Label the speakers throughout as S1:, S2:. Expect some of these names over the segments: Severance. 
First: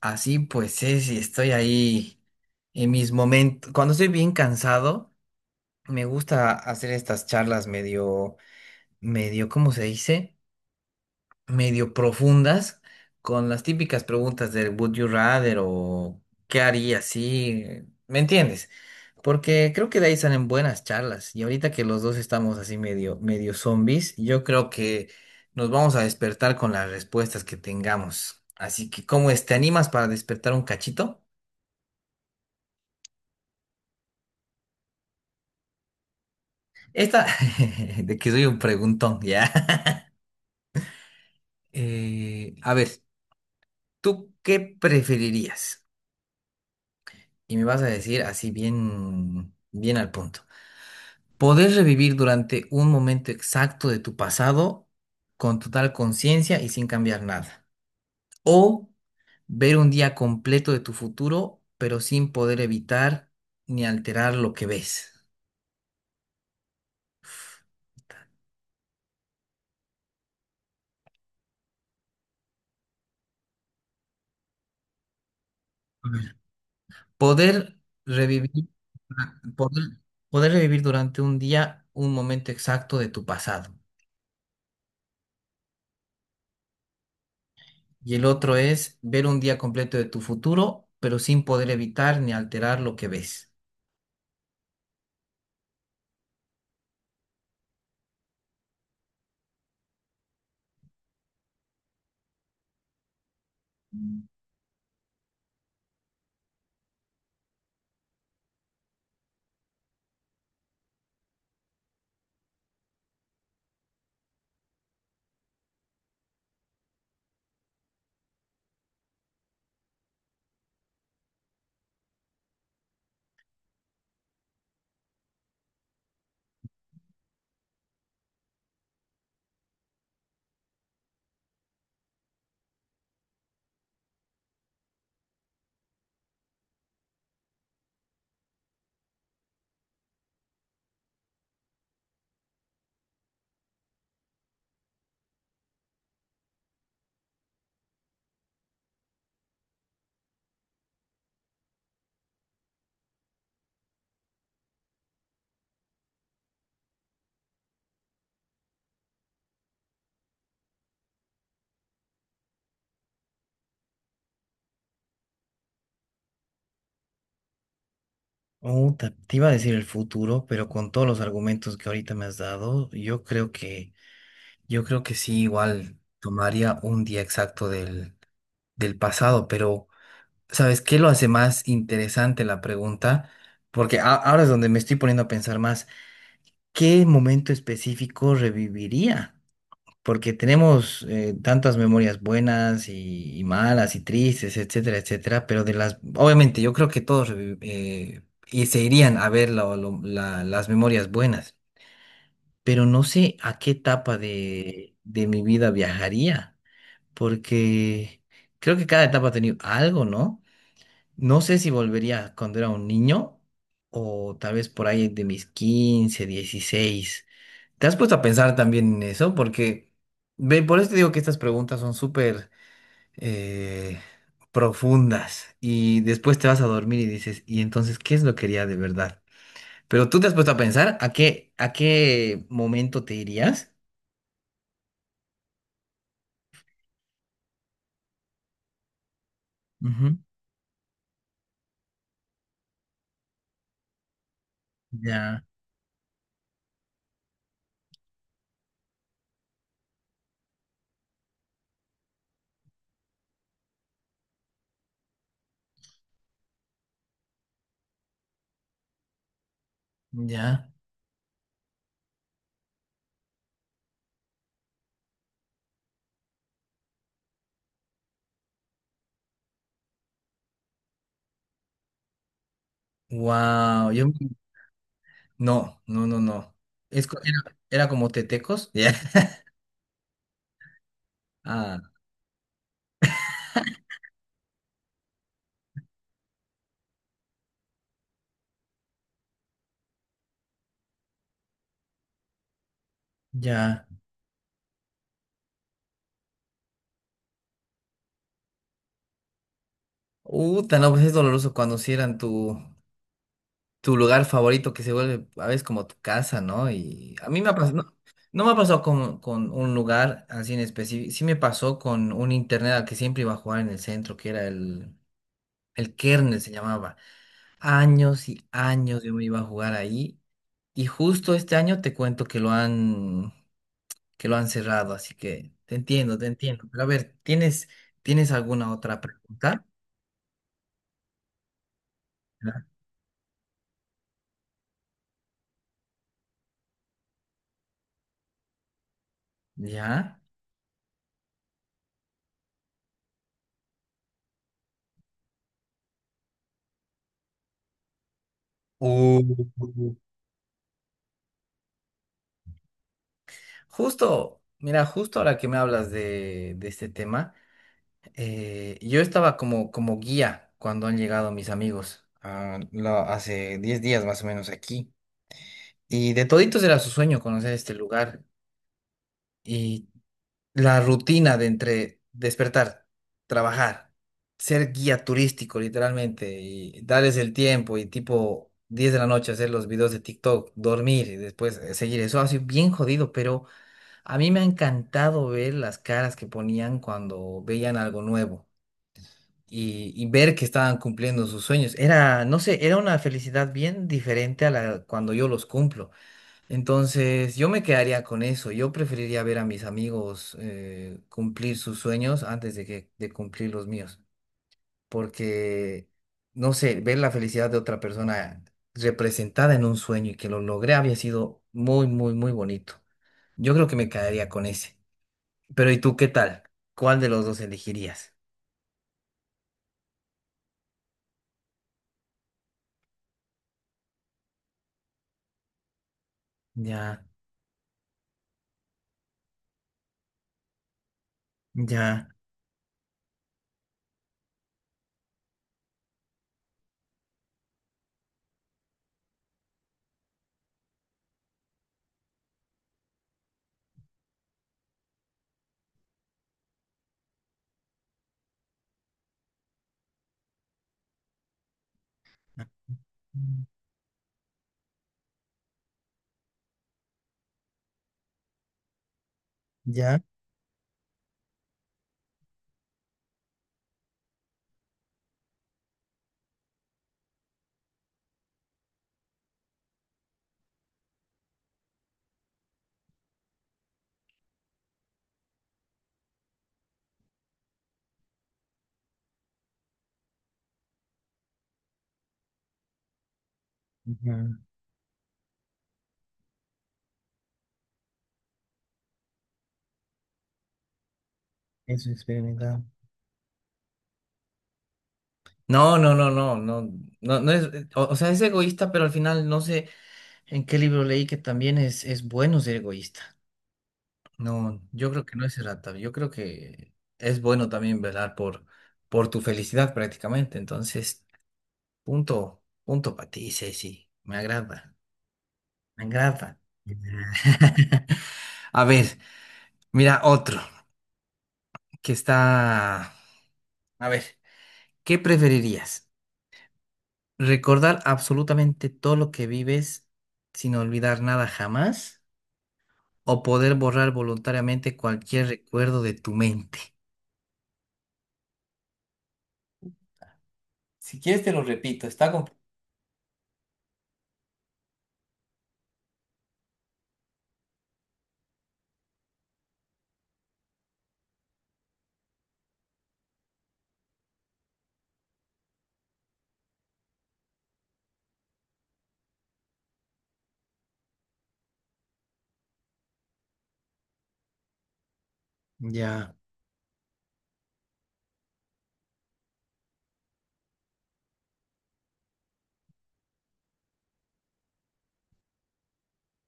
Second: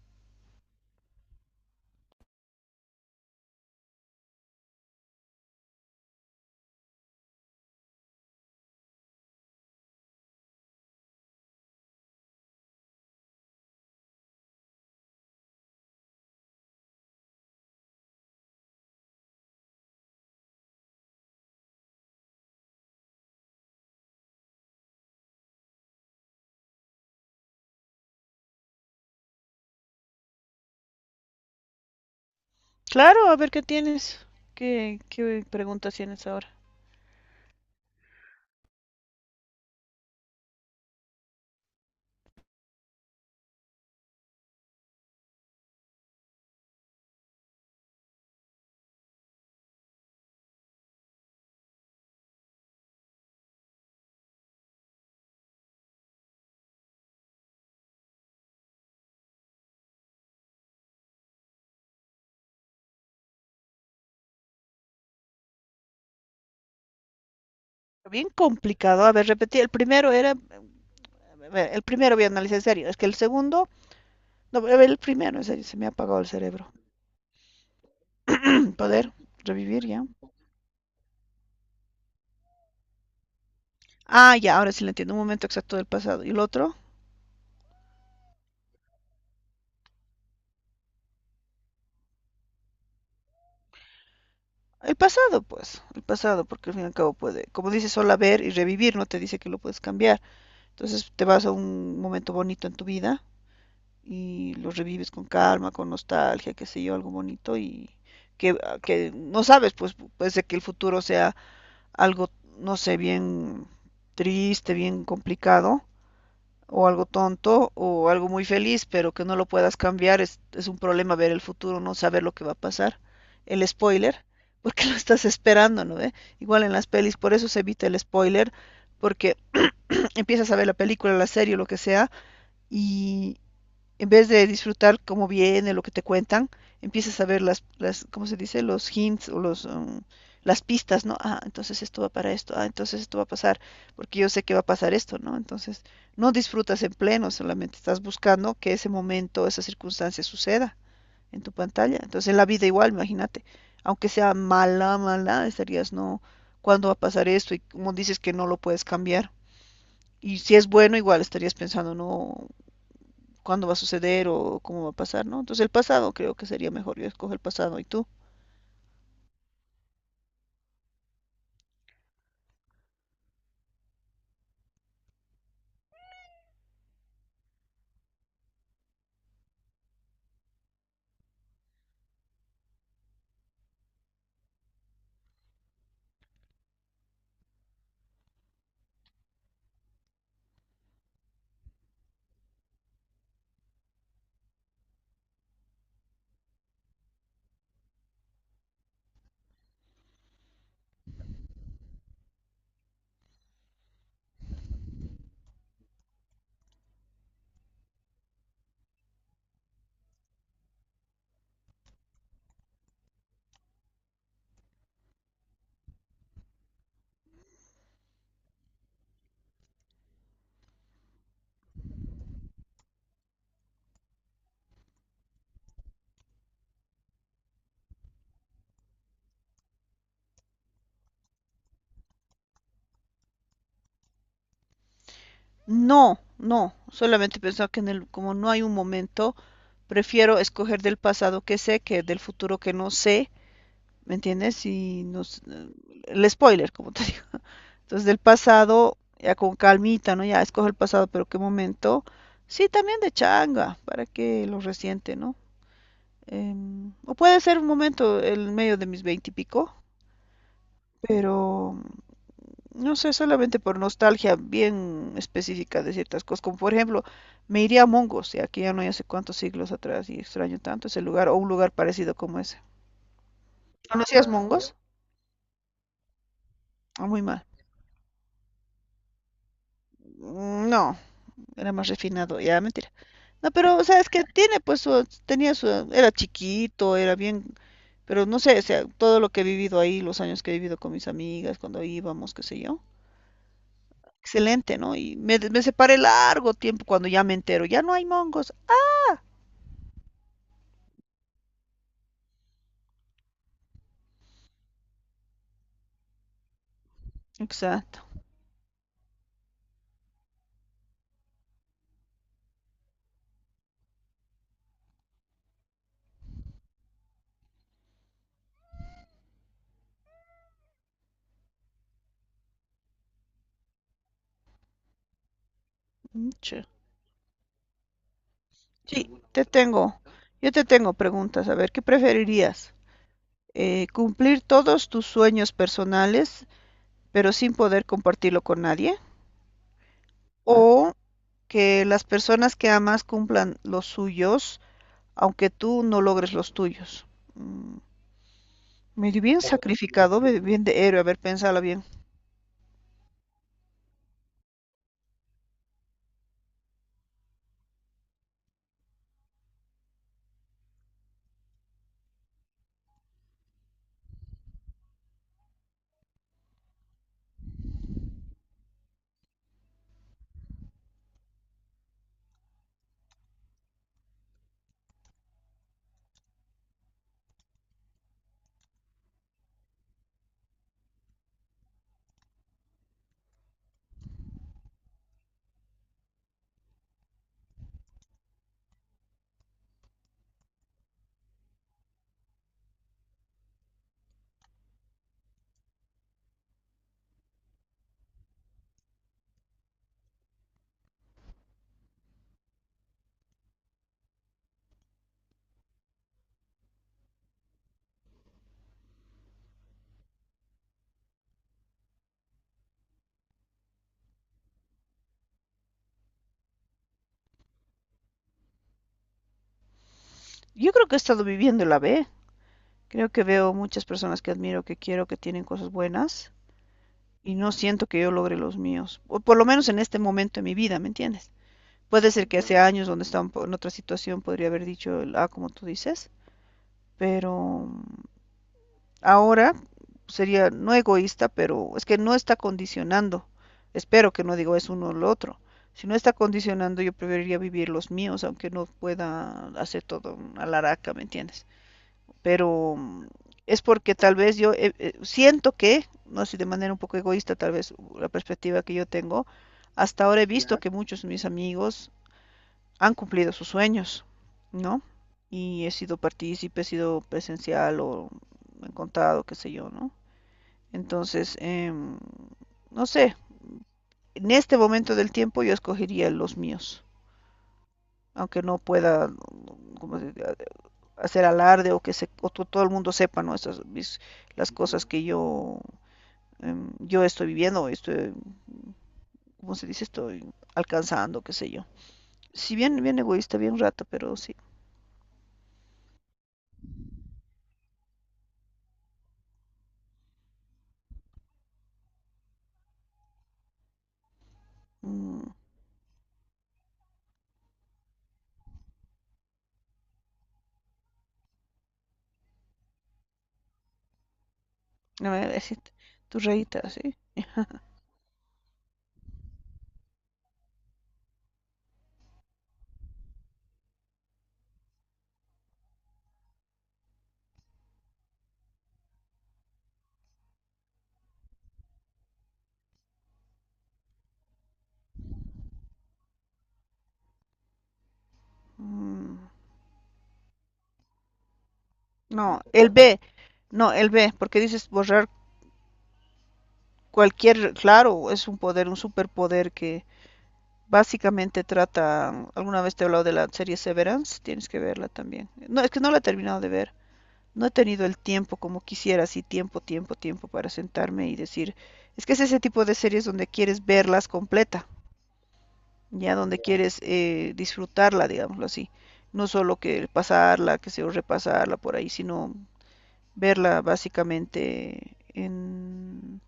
S1: Así pues es, y estoy ahí en mis momentos. Cuando estoy bien cansado, me gusta hacer estas charlas medio, ¿cómo se dice? Medio profundas, con las típicas preguntas del Would you rather o ¿qué haría si? ¿Me entiendes? Porque creo que de ahí salen buenas charlas. Y ahorita que los dos estamos así medio zombies, yo creo que nos vamos a despertar con las respuestas que tengamos. Así que, ¿cómo es? ¿Te animas para despertar un cachito?
S2: Claro, a ver qué tienes. ¿Qué preguntas tienes ahora?
S1: Esta, de que soy un preguntón, ya. A ver, ¿tú qué preferirías? Y me vas a decir así bien, bien al punto. ¿Poder revivir durante un momento exacto de tu pasado con total conciencia y sin cambiar nada? ¿O ver un día completo de tu futuro, pero sin poder evitar ni alterar lo que ves?
S2: Bien complicado. A ver, repetí. El primero era. El primero voy a analizar en serio. Es que el segundo. No, a ver, el primero, en serio, se me ha apagado el cerebro.
S1: Poder revivir,
S2: Poder
S1: poder,
S2: revivir ya.
S1: poder revivir durante un día un momento exacto de tu pasado.
S2: Ah, ya, ahora sí lo entiendo. Un momento exacto del pasado. ¿Y el otro?
S1: Y el otro es ver un día completo de tu futuro, pero sin poder evitar ni alterar lo que ves.
S2: El pasado, pues. El pasado, porque al fin y al cabo puede. Como dice, solo ver y revivir, no te dice que lo puedes cambiar. Entonces te vas a un momento bonito en tu vida y lo revives con calma, con nostalgia, qué sé yo, algo bonito y que, que no sabes, pues puede ser que el futuro sea algo, no sé, bien triste, bien complicado o algo tonto o algo muy feliz, pero que no lo puedas cambiar, es un problema ver el futuro, no saber lo que va a pasar. El spoiler, porque lo estás esperando, ¿no? ¿Eh? Igual en las pelis, por eso se evita el spoiler, porque empiezas a ver la película, la serie, lo que sea, y, en vez de disfrutar cómo viene, lo que te cuentan, empiezas a ver las ¿cómo se dice? Los hints o los, las pistas, ¿no? Ah, entonces esto va para esto, ah, entonces esto va a pasar, porque yo sé que va a pasar esto, ¿no? Entonces, no disfrutas en pleno, solamente estás buscando que ese momento, esa circunstancia suceda en tu pantalla. Entonces, en la vida igual, imagínate, aunque sea mala, mala, estarías, no, ¿cuándo va a pasar esto? Y como dices que no lo puedes cambiar. Y si es bueno, igual estarías pensando, no, cuándo va a suceder o cómo va a pasar, ¿no? Entonces el pasado creo que sería mejor, yo escojo el pasado y tú.
S1: Oh, te iba a decir el futuro, pero con todos los argumentos que ahorita me has dado, yo creo que sí, igual tomaría un día exacto del pasado, pero ¿sabes qué lo hace más interesante la pregunta? Porque ahora es donde me estoy poniendo a pensar más. ¿Qué momento específico reviviría? Porque tenemos tantas memorias buenas y malas y tristes, etcétera, etcétera, pero de las, obviamente yo creo que todos y se irían a ver las memorias buenas, pero no sé a qué etapa de mi vida viajaría, porque creo que cada etapa ha tenido algo, ¿no? No sé si volvería cuando era un niño o tal vez por ahí de mis 15, 16. ¿Te has puesto a pensar también en eso? Porque, ve, por eso te digo que estas preguntas son súper eh, profundas y después te vas a dormir y dices, ¿y entonces qué es lo que quería de verdad? Pero tú te has puesto a pensar a qué momento te irías.
S2: No, no, solamente pensaba que en el, como no hay un momento,
S1: Ujú.
S2: prefiero escoger del pasado que sé que del futuro que no sé, ¿me entiendes? Y nos,
S1: Ya,
S2: el spoiler, como te digo. Entonces del pasado, ya con calmita, ¿no? Ya escojo el pasado, pero qué momento. Sí, también de changa, para que lo resiente, ¿no? O puede ser un momento en medio de mis veintipico,
S1: ya.
S2: pero no sé, solamente por nostalgia bien específica de ciertas cosas, como por ejemplo, me iría a Mongos, y aquí ya no hay hace cuántos siglos atrás, y extraño tanto ese lugar, o un lugar parecido como ese.
S1: Wow, yo
S2: ¿Conocías Mongos?
S1: no, no, no, no. Es,
S2: Ah,
S1: co-
S2: muy mal.
S1: era, era como tetecos. Ya.
S2: Mm, no, era
S1: Ah,
S2: más refinado, ya, mentira. No, pero, o sea, es que tiene, pues, su- tenía su, era chiquito, era bien, pero no sé, o sea, todo lo que he vivido ahí, los años que he vivido con mis amigas, cuando íbamos, qué sé yo,
S1: ya.
S2: excelente, ¿no? Y me separé largo tiempo cuando ya me entero, ya no hay mongos.
S1: Uta, no, pues es doloroso cuando cierran tu lugar favorito que se vuelve a veces como tu casa, ¿no? Y a mí me ha pasado, no,
S2: Exacto.
S1: no me ha pasado con un lugar así en específico, sí me pasó con un internet al que siempre iba a jugar en el centro, que era el Kernel se llamaba. Años y años yo me iba a jugar ahí y justo este año te cuento que lo han cerrado, así que te entiendo, te entiendo.
S2: Mucho.
S1: Pero a ver, ¿Tienes alguna otra
S2: Sí, te
S1: pregunta?
S2: tengo. Yo te tengo preguntas. A ver, ¿qué preferirías? ¿Cumplir todos tus sueños personales, pero sin poder compartirlo con nadie?
S1: ¿Ya?
S2: ¿O que las personas que amas cumplan los suyos, aunque tú no logres los tuyos? Mm, medio
S1: Uh.
S2: bien sacrificado, medio bien de héroe, a ver, piénsala bien.
S1: Justo, mira, justo ahora que me hablas de este tema, yo estaba como guía cuando han llegado mis amigos, ah, hace 10 días más o menos aquí, y de toditos era su sueño conocer este lugar y la rutina de entre despertar, trabajar, ser guía turístico literalmente y darles el tiempo y tipo 10 de la noche hacer los videos de TikTok, dormir y después seguir, eso ha sido bien jodido, pero... A mí me ha encantado ver las caras que ponían cuando veían algo nuevo y ver que estaban cumpliendo sus sueños. Era, no sé, era una felicidad bien diferente a la cuando yo los cumplo. Entonces, yo me quedaría con eso. Yo preferiría ver a mis amigos cumplir sus sueños antes de que de cumplir los míos, porque no sé, ver la felicidad de otra persona representada en un sueño y que lo logré había sido muy, muy, muy bonito. Yo creo que me quedaría con ese. Pero ¿y tú qué tal? ¿Cuál de los dos elegirías?
S2: Yo creo que he estado viviendo la B. Creo que veo muchas personas que admiro, que quiero, que tienen cosas buenas.
S1: Ya,
S2: Y no siento que yo logre los míos, o por lo menos en este momento de mi vida, ¿me entiendes?
S1: ya,
S2: Puede ser que hace años donde estaba en otra situación podría haber dicho, ah, como tú dices, pero ahora sería no egoísta, pero es que no está condicionando. Espero que no digo es uno o lo otro. Si no está condicionando, yo preferiría vivir los míos, aunque no pueda hacer todo a la araca, ¿me entiendes? Pero es porque tal vez yo siento que, no sé, de manera un poco egoísta tal vez la perspectiva que yo tengo,
S1: ya,
S2: hasta ahora he visto que muchos de mis amigos han cumplido sus sueños, ¿no? Y he sido partícipe, he sido presencial o me han contado, qué sé yo, ¿no? Entonces, no sé, en este momento del tiempo yo escogería los míos, aunque no pueda, como se dice, hacer alarde o que se, o todo el mundo sepa, ¿no? Estas, mis-
S1: ya,
S2: las cosas que yo, yo estoy viviendo, estoy, ¿cómo se dice? Estoy alcanzando, qué sé yo.
S1: eso es
S2: Si
S1: experimentado.
S2: bien, bien egoísta, bien rata, pero sí.
S1: No, no, no, no, no, no, no es, o sea, es egoísta, pero al final no sé en qué libro leí que también es bueno ser egoísta. No, yo creo que
S2: Mm,
S1: no es errata, yo creo que es bueno también velar por tu felicidad prácticamente. Entonces, punto, punto para ti, Ceci, me agrada,
S2: no me voy a decir
S1: me
S2: tu
S1: agrada.
S2: reita, sí.
S1: A ver, mira otro. Que está... A ver, ¿qué preferirías? ¿Recordar absolutamente todo lo que vives sin olvidar nada jamás? ¿O poder borrar voluntariamente cualquier recuerdo de tu mente?
S2: Mm,
S1: Si quieres te lo repito, está
S2: no,
S1: complicado.
S2: el B, no, el B, porque dices borrar cualquier, claro, es un poder, un superpoder que básicamente trata, alguna vez te he hablado de la serie Severance, tienes que verla también. No, es que no la he terminado de ver. No he tenido el tiempo como quisiera, así tiempo, tiempo, tiempo para sentarme y decir, es que es ese tipo de series donde quieres verlas completa,
S1: Ya.
S2: ya donde quieres disfrutarla, digámoslo así. No solo que pasarla, que se repasarla por ahí, sino verla básicamente en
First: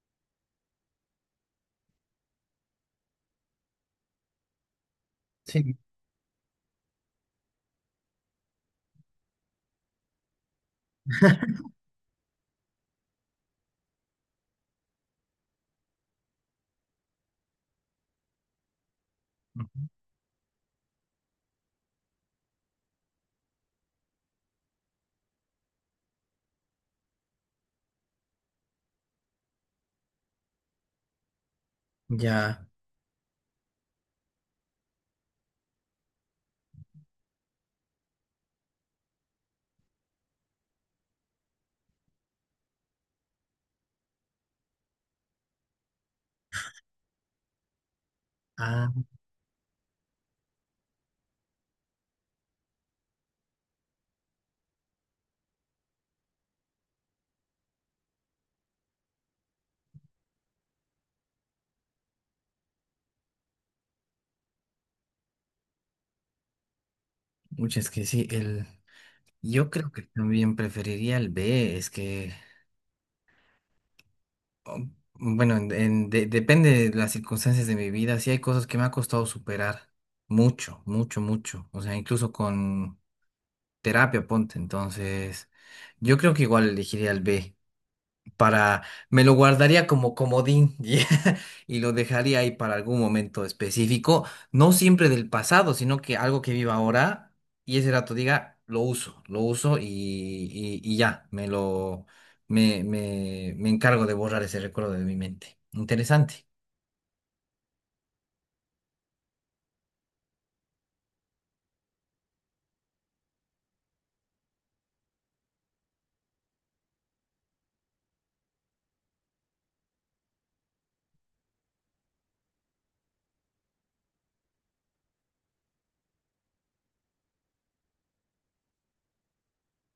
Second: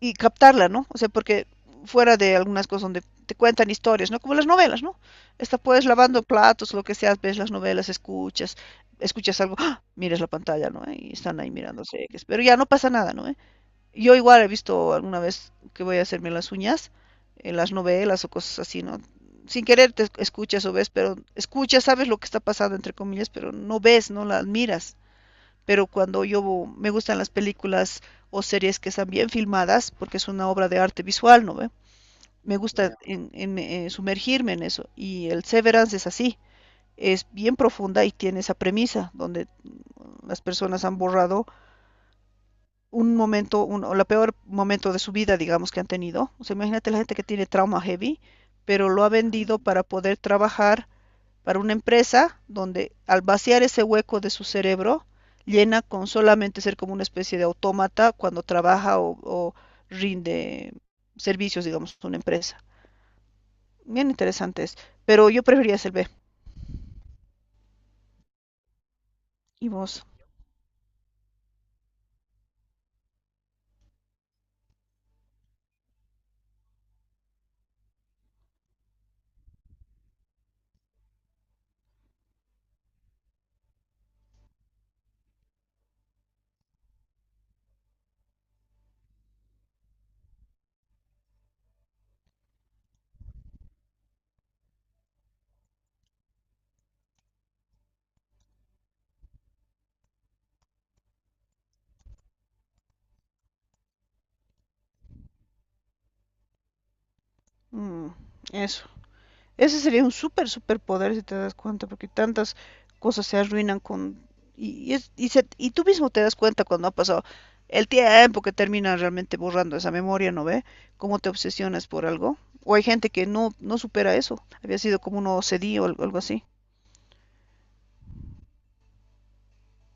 S2: y captarla, ¿no? O sea, porque fuera de algunas cosas donde te cuentan historias, ¿no? Como las novelas, ¿no? Esta
S1: Sí.
S2: puedes lavando platos, lo que sea, ves las novelas, escuchas, escuchas algo, ¡ah! Miras la pantalla, ¿no? ¿Eh? Y están ahí mirándose, pero ya no pasa nada, ¿no? ¿Eh? Yo igual he visto alguna vez que voy a hacerme las uñas, en las novelas o cosas así, ¿no? Sin
S1: Ujú.
S2: querer te escuchas o ves, pero escuchas, sabes lo que está pasando, entre comillas, pero no ves, no la miras, pero cuando yo me gustan las películas o series que están bien filmadas, porque es una obra de arte visual, ¿no ve? Me
S1: Ya.
S2: gusta sumergirme en eso. Y el Severance es así, es bien profunda y tiene esa premisa, donde las personas han borrado un momento, un, o la peor momento de su vida, digamos, que han tenido. O sea, imagínate la gente que tiene trauma heavy, pero
S1: Ah,
S2: lo ha vendido para poder trabajar para una empresa donde al vaciar ese hueco de su cerebro, llena con solamente ser como una especie de autómata cuando trabaja o rinde servicios, digamos, a una empresa. Bien interesante es, pero yo preferiría ser B.
S1: muchas que sí. El...
S2: ¿Y
S1: Yo creo
S2: vos?
S1: que también preferiría el B, es que... bueno, depende de las circunstancias de mi vida. Sí hay cosas que me ha costado superar mucho, mucho, mucho. O sea, incluso con terapia, ponte. Entonces, yo creo que igual elegiría el B para, me lo guardaría como comodín y lo dejaría ahí para algún momento específico, no siempre del pasado, sino que algo que viva ahora y ese rato diga, lo uso y ya, me lo, me encargo de borrar ese recuerdo de mi mente. Interesante.
S2: Mm, eso. Ese sería un súper superpoder si te das cuenta, porque tantas cosas se arruinan con... Y tú mismo te das cuenta cuando ha pasado el tiempo que termina realmente borrando esa memoria, ¿no ve? Cómo te obsesionas por algo. O hay gente que no, no supera eso. Había sido como un OCD o algo así.